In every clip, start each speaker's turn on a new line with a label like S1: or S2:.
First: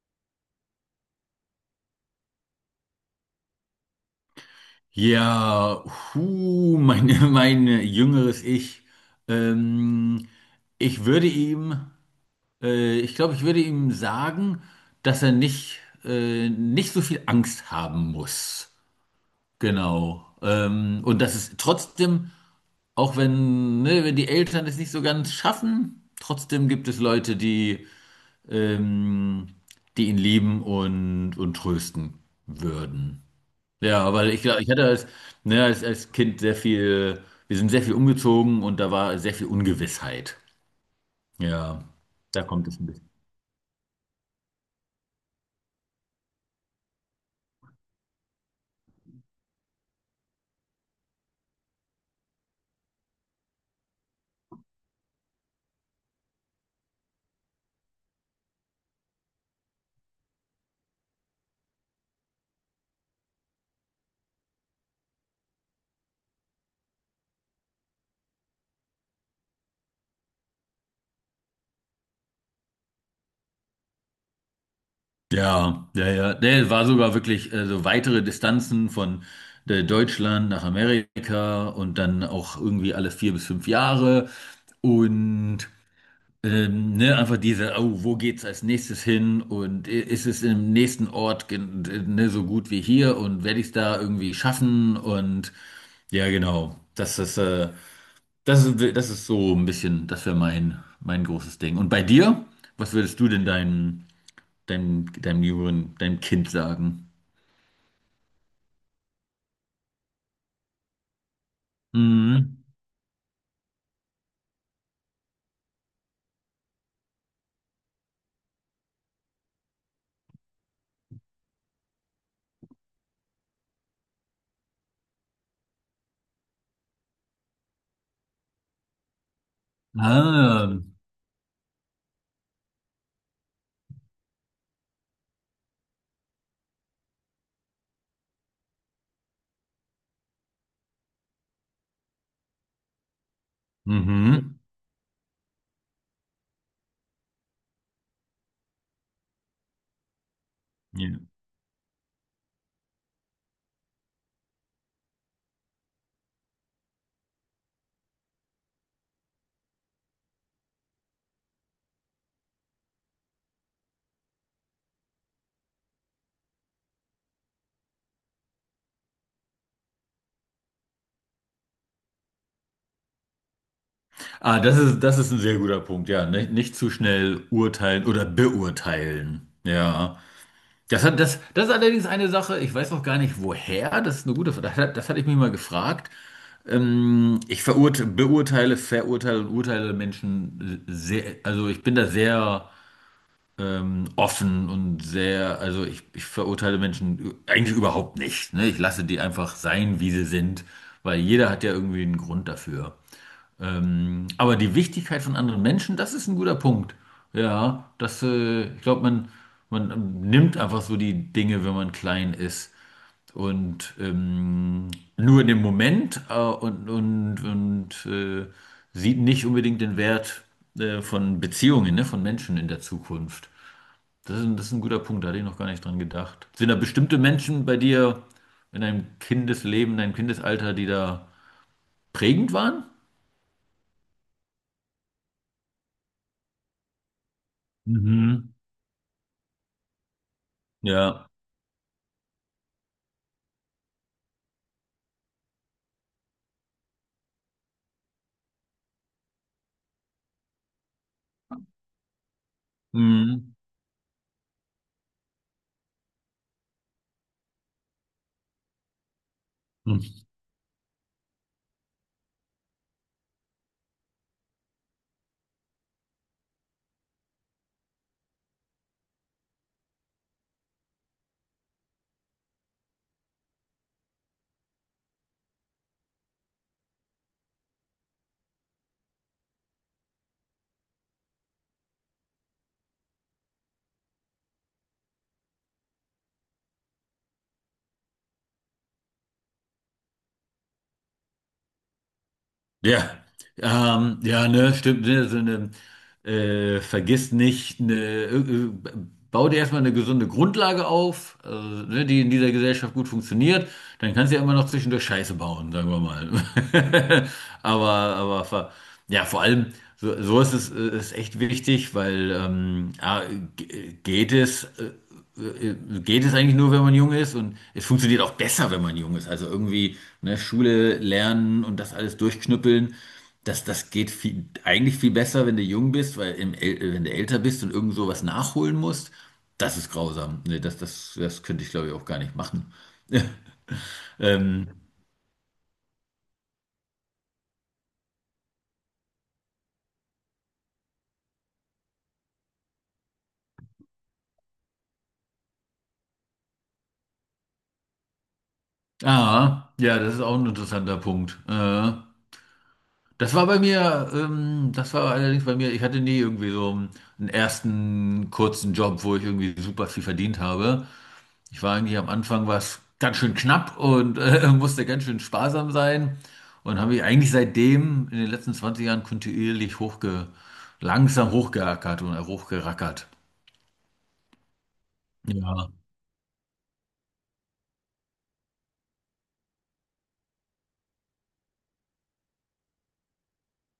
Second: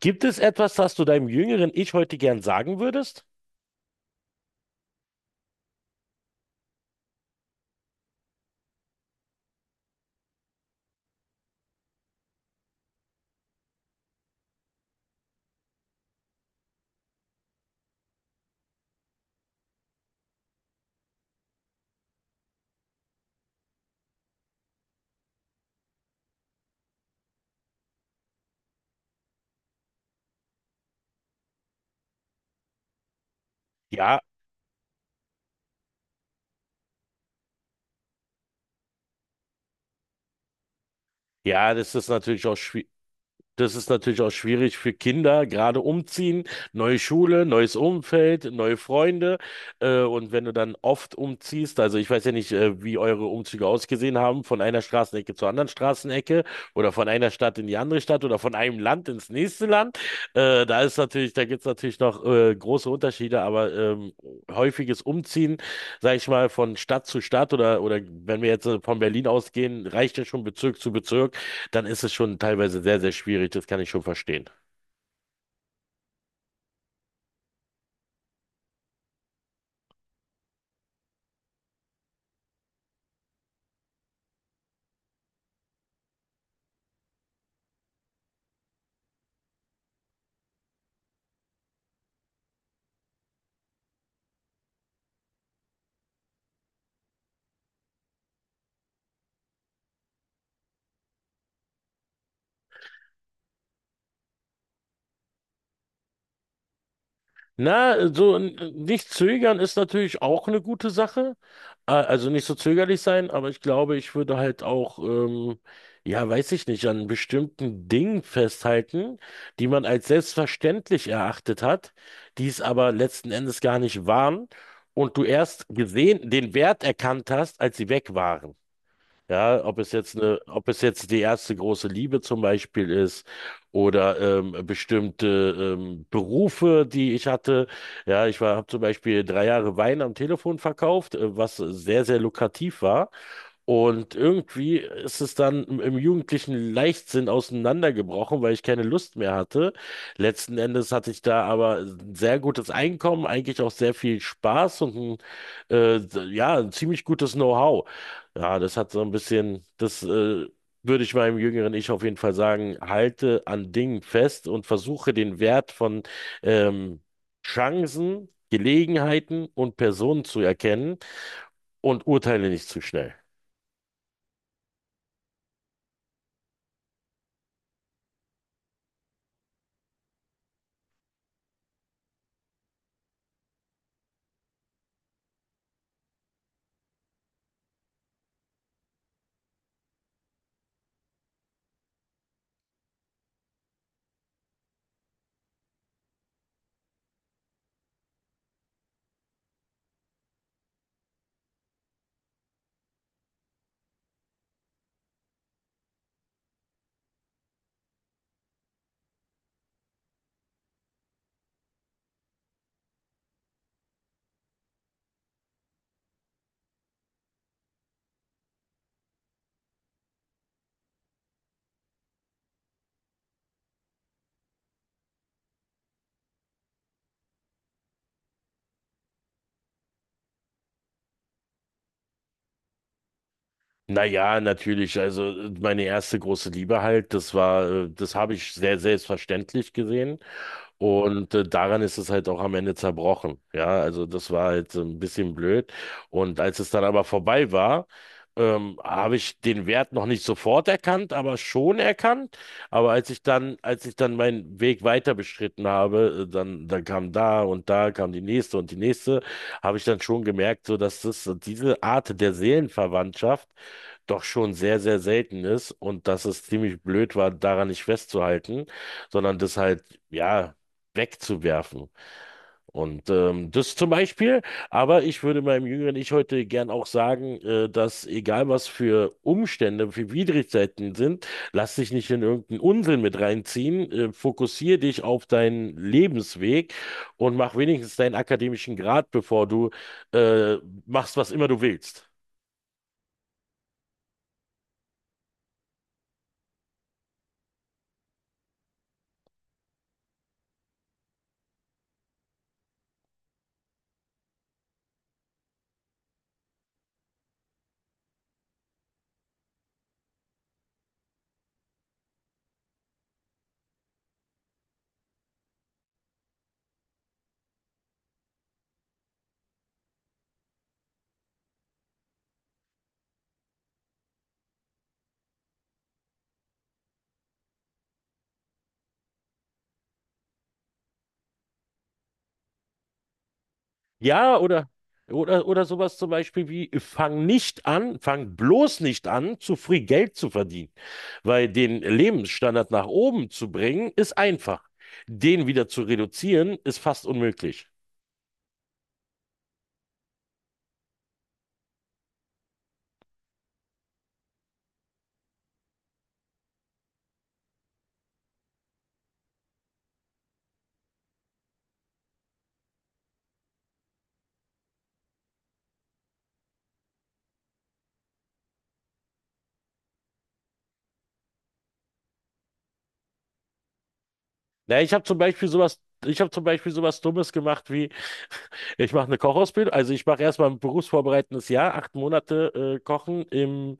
S1: Gibt es etwas, das du deinem jüngeren Ich heute gern sagen würdest?
S2: Ja, hu, mein, mein jüngeres Ich. Ähm, Ich würde ihm, ich glaube, ich würde ihm sagen, dass er nicht, nicht so viel Angst haben muss. Genau. Und dass es trotzdem, auch wenn, ne, wenn die Eltern es nicht so ganz schaffen, trotzdem gibt es Leute, die, ähm, die ihn lieben und trösten würden. Ja,
S1: Ja,
S2: weil ich glaube, ich hatte ne, als Kind sehr viel, wir sind sehr viel umgezogen und da war sehr viel Ungewissheit.
S1: ja,
S2: Ja,
S1: das ist
S2: da
S1: natürlich auch
S2: kommt es ein bisschen.
S1: das ist natürlich auch schwierig für Kinder, gerade umziehen, neue Schule, neues Umfeld, neue Freunde. Und wenn du dann oft umziehst, also ich weiß ja nicht, wie eure Umzüge ausgesehen haben, von einer Straßenecke zur anderen Straßenecke oder von einer Stadt in die andere Stadt oder von einem Land ins nächste Land. Da ist natürlich, da gibt's natürlich noch große Unterschiede, aber häufiges Umziehen, sag ich mal, von Stadt zu Stadt oder wenn wir jetzt von Berlin ausgehen, reicht ja schon Bezirk zu Bezirk, dann ist es schon teilweise sehr, sehr schwierig. Das kann ich schon verstehen.
S2: Ja, ja, ja. Der war sogar wirklich so weitere Distanzen von Deutschland nach Amerika und dann auch irgendwie alle vier bis fünf Jahre. Und ne, einfach diese, oh, wo geht's als nächstes hin und ist es im nächsten Ort ne, so gut wie hier und werde ich es da irgendwie schaffen und ja, genau. Das ist so ein bisschen, das wäre mein großes Ding. Und bei dir, was würdest du denn deinem, deinem jüngeren, deinem Kind sagen?
S1: Na, so nicht zögern ist natürlich auch eine gute Sache. Also nicht so
S2: Mhm.
S1: zögerlich sein, aber ich glaube, ich würde halt auch, ja, weiß ich nicht, an bestimmten Dingen festhalten, die man als selbstverständlich erachtet hat, die es aber letzten Endes gar nicht waren und du erst gesehen, den Wert erkannt hast, als sie weg waren. Ja, ob es jetzt eine, ob
S2: Ah,
S1: es jetzt die erste große Liebe zum Beispiel ist oder bestimmte Berufe, die ich hatte. Ja, ich war, habe zum Beispiel drei Jahre Wein am Telefon verkauft, was sehr, sehr lukrativ war. Und
S2: mhm.
S1: irgendwie ist es dann im jugendlichen Leichtsinn auseinandergebrochen, weil ich keine Lust mehr hatte. Letzten Endes
S2: Ja.
S1: hatte ich da aber ein sehr gutes Einkommen, eigentlich auch sehr viel Spaß und ein, ja, ein ziemlich gutes Know-how. Ja, das hat so ein bisschen, das, würde ich meinem jüngeren Ich auf jeden Fall sagen, halte an Dingen fest und versuche den Wert von, ähm, Chancen, Gelegenheiten und Personen zu erkennen und urteile nicht zu schnell.
S2: Ah, das ist ein sehr guter Punkt, ja. Nicht zu schnell urteilen oder beurteilen. Ja. Das ist allerdings eine Sache, ich weiß auch gar nicht woher, das ist eine gute Frage, das hatte ich mich mal gefragt. Ich verurte, beurteile, verurteile und urteile Menschen sehr, also ich bin da sehr offen und sehr, ich verurteile Menschen eigentlich überhaupt nicht, ne? Ich lasse die einfach sein, wie sie sind, weil jeder hat ja irgendwie einen Grund dafür. Aber die Wichtigkeit von anderen Menschen, das ist ein guter Punkt. Ja, ich glaube, man nimmt einfach so die Dinge, wenn man klein ist. Und nur in dem Moment sieht nicht unbedingt den Wert von Beziehungen, ne, von Menschen in der Zukunft. Das ist ein guter Punkt, da hatte ich noch gar nicht dran gedacht. Sind da bestimmte Menschen bei dir in deinem Kindesleben, in deinem Kindesalter, die da prägend waren?
S1: Naja, natürlich. Also meine erste große Liebe halt, das war, das habe
S2: Mhm.
S1: ich sehr selbstverständlich gesehen.
S2: Ja.
S1: Und daran ist es halt auch am Ende zerbrochen. Ja, also das war halt so ein bisschen blöd. Und als es dann aber vorbei war, habe ich den Wert noch nicht sofort erkannt, aber schon erkannt. Aber als ich
S2: Mhm.
S1: dann, als ich dann meinen Weg weiter beschritten habe, dann, dann kam da und da kam die nächste und die nächste, habe ich dann
S2: Hm.
S1: schon gemerkt, so dass das, diese Art der Seelenverwandtschaft doch schon sehr, sehr selten ist und dass es ziemlich blöd war, daran nicht festzuhalten, sondern das halt, ja, wegzuwerfen. Und das zum Beispiel, aber ich würde meinem jüngeren Ich heute gern auch sagen, dass egal was für Umstände, für Widrigkeiten sind, lass dich nicht in irgendeinen Unsinn mit reinziehen, fokussiere dich auf deinen Lebensweg und mach wenigstens deinen akademischen Grad, bevor du äh, machst, was immer du willst.
S2: Ja, ja, ne, stimmt, ne, so eine, vergiss nicht, ne, äh, bau dir erstmal eine gesunde Grundlage auf, also, ne, die in dieser Gesellschaft gut funktioniert, dann kannst du ja immer noch zwischendurch Scheiße bauen, sagen wir mal. Aber, aber, ver- ja, vor allem, so ist es, ist echt wichtig, weil, A, geht es, äh, geht es eigentlich nur, wenn man jung ist und es funktioniert auch besser, wenn man jung ist. Also irgendwie, ne, Schule lernen und das alles durchknüppeln, das geht viel, eigentlich viel besser, wenn du jung bist, wenn du älter bist und irgend sowas nachholen musst, das ist grausam. Ne, das könnte ich, glaube ich, auch gar nicht machen.
S1: Ja,
S2: Ähm,
S1: oder sowas zum Beispiel wie, fang nicht an, fang bloß nicht an, zu früh Geld zu verdienen. Weil den Lebensstandard nach oben zu bringen, ist einfach. Den wieder zu reduzieren, ist fast unmöglich.
S2: ah, ja, das ist auch ein interessanter Punkt. Das war bei mir, das war allerdings bei mir, ich hatte nie irgendwie so einen ersten kurzen Job, wo ich irgendwie super viel verdient habe. Ich war eigentlich am Anfang was ganz schön knapp und musste ganz schön sparsam sein und habe mich eigentlich seitdem in den letzten 20 Jahren kontinuierlich langsam hochgeackert und hochgerackert.
S1: Na, ich habe zum Beispiel
S2: Ja.
S1: sowas, ich habe zum Beispiel sowas Dummes gemacht wie, ich mache eine Kochausbildung, also ich mache erstmal ein berufsvorbereitendes Jahr, acht Monate Kochen im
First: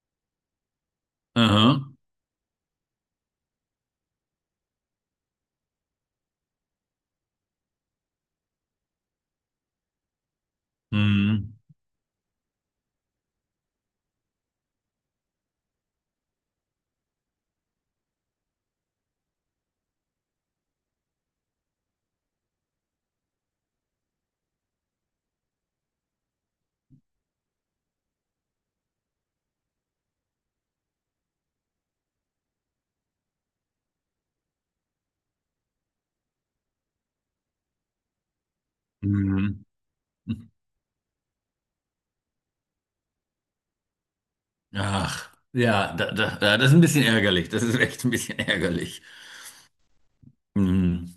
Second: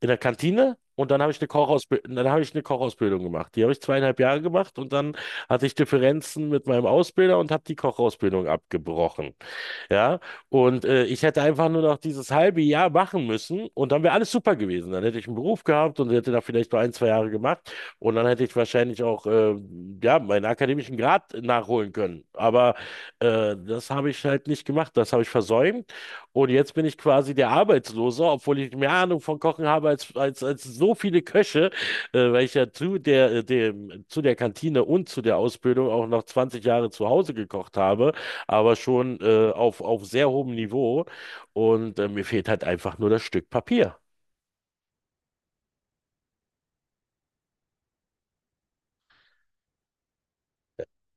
S1: in der Kantine und dann habe ich eine
S2: Aha.
S1: Kochausbildung, dann habe ich eine Kochausbildung gemacht. Die habe ich zweieinhalb Jahre gemacht und dann hatte ich Differenzen mit meinem Ausbilder und habe die Kochausbildung abgebrochen. Ja, und ich hätte
S2: Mhm.
S1: einfach nur noch dieses halbe Jahr machen müssen und dann wäre alles super gewesen. Dann hätte ich einen Beruf gehabt und hätte da vielleicht nur ein, zwei Jahre gemacht und dann hätte ich wahrscheinlich auch ja, meinen akademischen Grad nachholen können. Aber das habe ich halt nicht gemacht, das habe ich versäumt und jetzt bin ich quasi der Arbeitslose, obwohl ich mehr Ahnung von Kochen habe als so viele Köche, weil ich ja zu der, zu der Kantine und zu der Ausbildung auch noch 20 Jahre zu Hause gekocht habe, aber schon
S2: Mhm.
S1: auf sehr hohem Niveau. Und mir fehlt halt einfach nur das Stück Papier.
S2: Ach, ja, ja, das ist ein bisschen ärgerlich. Das ist echt ein bisschen ärgerlich. Mhm.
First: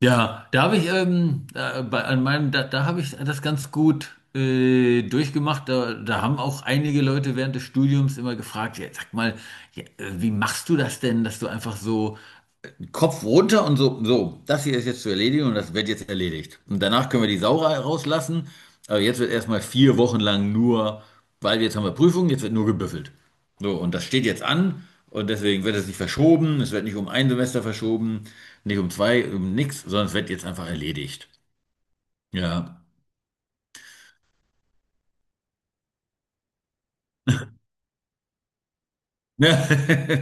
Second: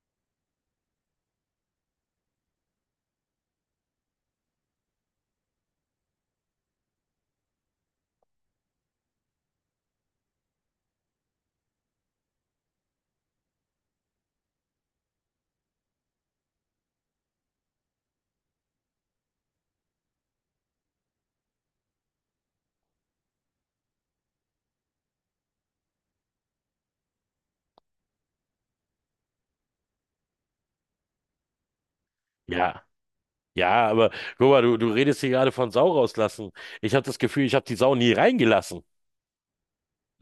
S2: Ja, da habe ich da, bei, an meinem, da, da habe ich das ganz gut durchgemacht. Da haben auch einige Leute während des Studiums immer gefragt, ja, sag mal, ja, wie machst du das denn, dass du einfach so Kopf runter und so, das hier ist jetzt zu erledigen und das wird jetzt erledigt. Und danach können wir die Sau rauslassen. Aber jetzt wird erstmal vier Wochen lang nur, weil jetzt haben wir Prüfungen, jetzt wird nur gebüffelt. So, und das steht jetzt an und deswegen wird es nicht verschoben. Es wird nicht um ein Semester verschoben, nicht um zwei, um nichts, sondern es wird jetzt einfach erledigt. Ja.
S1: Ja. Ja, aber guck mal, du redest hier gerade von Sau rauslassen. Ich habe das Gefühl, ich habe die Sau nie reingelassen.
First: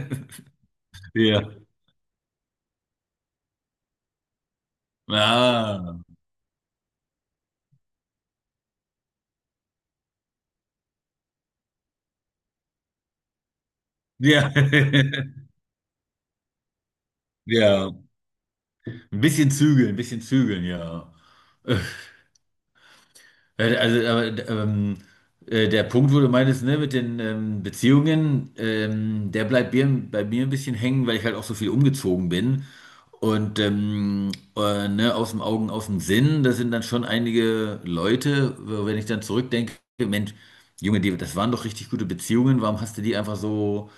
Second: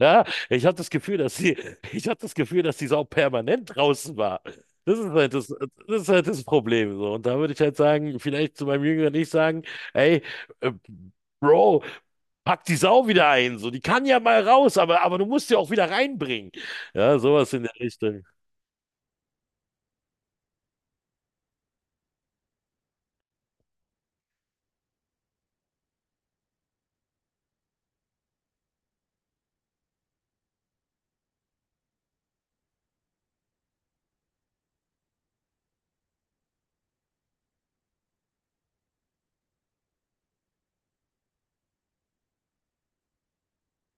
S1: Ja, ich habe das Gefühl, dass
S2: Ja.
S1: sie, ich habe das Gefühl, dass die Sau permanent draußen war. Das ist halt das,
S2: Ah.
S1: das ist halt das Problem so. Und da würde ich halt sagen, vielleicht zu meinem Jüngeren nicht sagen, ey, äh, Bro, pack die Sau wieder ein. So, die kann ja
S2: Ja.
S1: mal raus, aber du musst sie auch wieder reinbringen. Ja, sowas in der
S2: Ja.
S1: Richtung.
S2: Ein bisschen zügeln, ja. Also, der Punkt, wo du meintest, ne, mit den Beziehungen, der bleibt bei mir ein bisschen hängen, weil ich halt auch so viel umgezogen bin. Und ne, aus dem Augen, aus dem Sinn, das sind dann schon einige Leute, wenn ich dann zurückdenke, Mensch, Junge, die, das waren doch richtig gute Beziehungen, warum hast du die einfach so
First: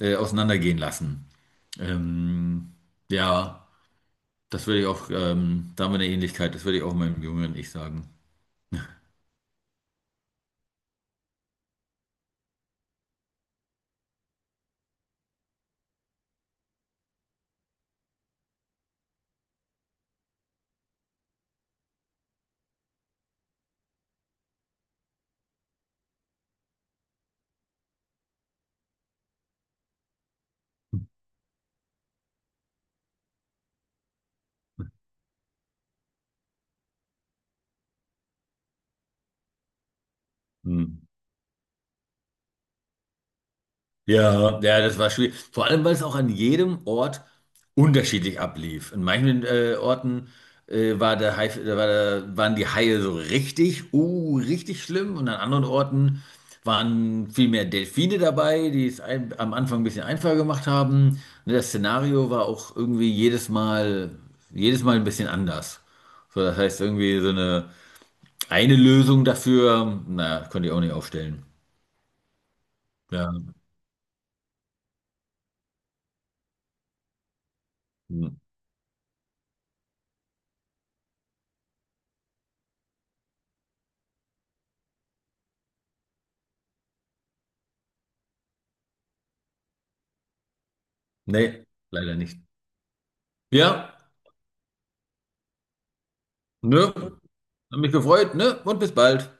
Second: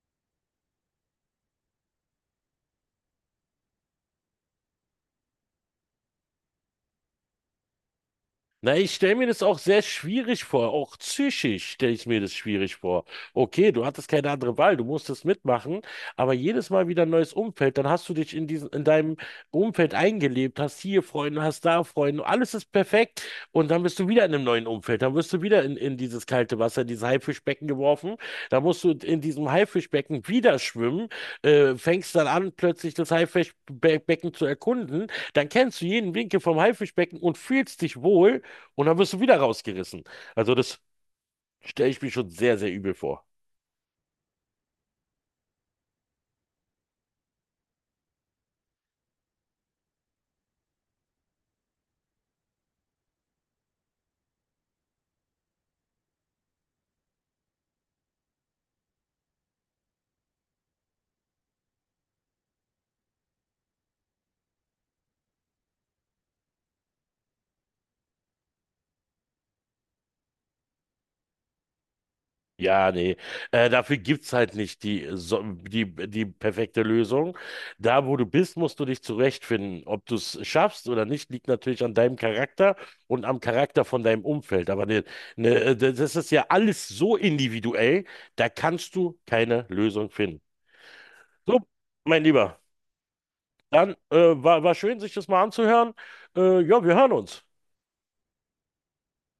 S2: auseinandergehen lassen? Ähm, ja, das würde ich auch, da haben wir eine Ähnlichkeit, das würde ich auch meinem jüngeren Ich sagen.
S1: Na, ich stelle mir das auch sehr schwierig vor. Auch psychisch stelle ich mir das schwierig vor. Okay, du hattest keine andere Wahl, du musstest mitmachen, aber jedes Mal wieder ein neues Umfeld, dann hast du dich in diesem, in deinem Umfeld eingelebt, hast hier Freunde, hast da Freunde, alles ist perfekt und dann bist du wieder in einem neuen Umfeld, dann wirst du wieder in dieses kalte Wasser, in dieses Haifischbecken geworfen, da musst du in diesem Haifischbecken wieder schwimmen, fängst dann an, plötzlich das Haifischbecken zu erkunden, dann kennst du jeden Winkel vom Haifischbecken und fühlst dich wohl. Und dann wirst du wieder rausgerissen. Also das
S2: Hm.
S1: stelle ich mir schon sehr, sehr übel vor.
S2: Ja, ja, das war schwierig. Vor allem, weil es auch an jedem Ort unterschiedlich ablief. In manchen Orten war der Hai, waren die Haie so richtig, richtig schlimm. Und an anderen Orten waren viel mehr Delfine dabei, am Anfang ein bisschen einfacher gemacht haben. Und das Szenario war auch irgendwie jedes Mal ein bisschen anders. So, das heißt, irgendwie so eine Lösung dafür, na, konnte ich auch nicht aufstellen.
S1: Ja, nee.
S2: Ja.
S1: Dafür gibt's halt nicht die, die, die perfekte Lösung. Da, wo du
S2: Hm.
S1: bist, musst du dich zurechtfinden. Ob du es schaffst oder nicht, liegt natürlich an deinem Charakter und am Charakter von deinem Umfeld. Aber ne, ne, das ist ja alles so individuell, da kannst du keine Lösung finden. So,
S2: Nee, leider
S1: mein
S2: nicht.
S1: Lieber, dann
S2: Ja,
S1: war, war schön, sich das mal anzuhören. Ja,
S2: ne?
S1: wir hören uns.
S2: Hab mich gefreut, ne? Und bis bald.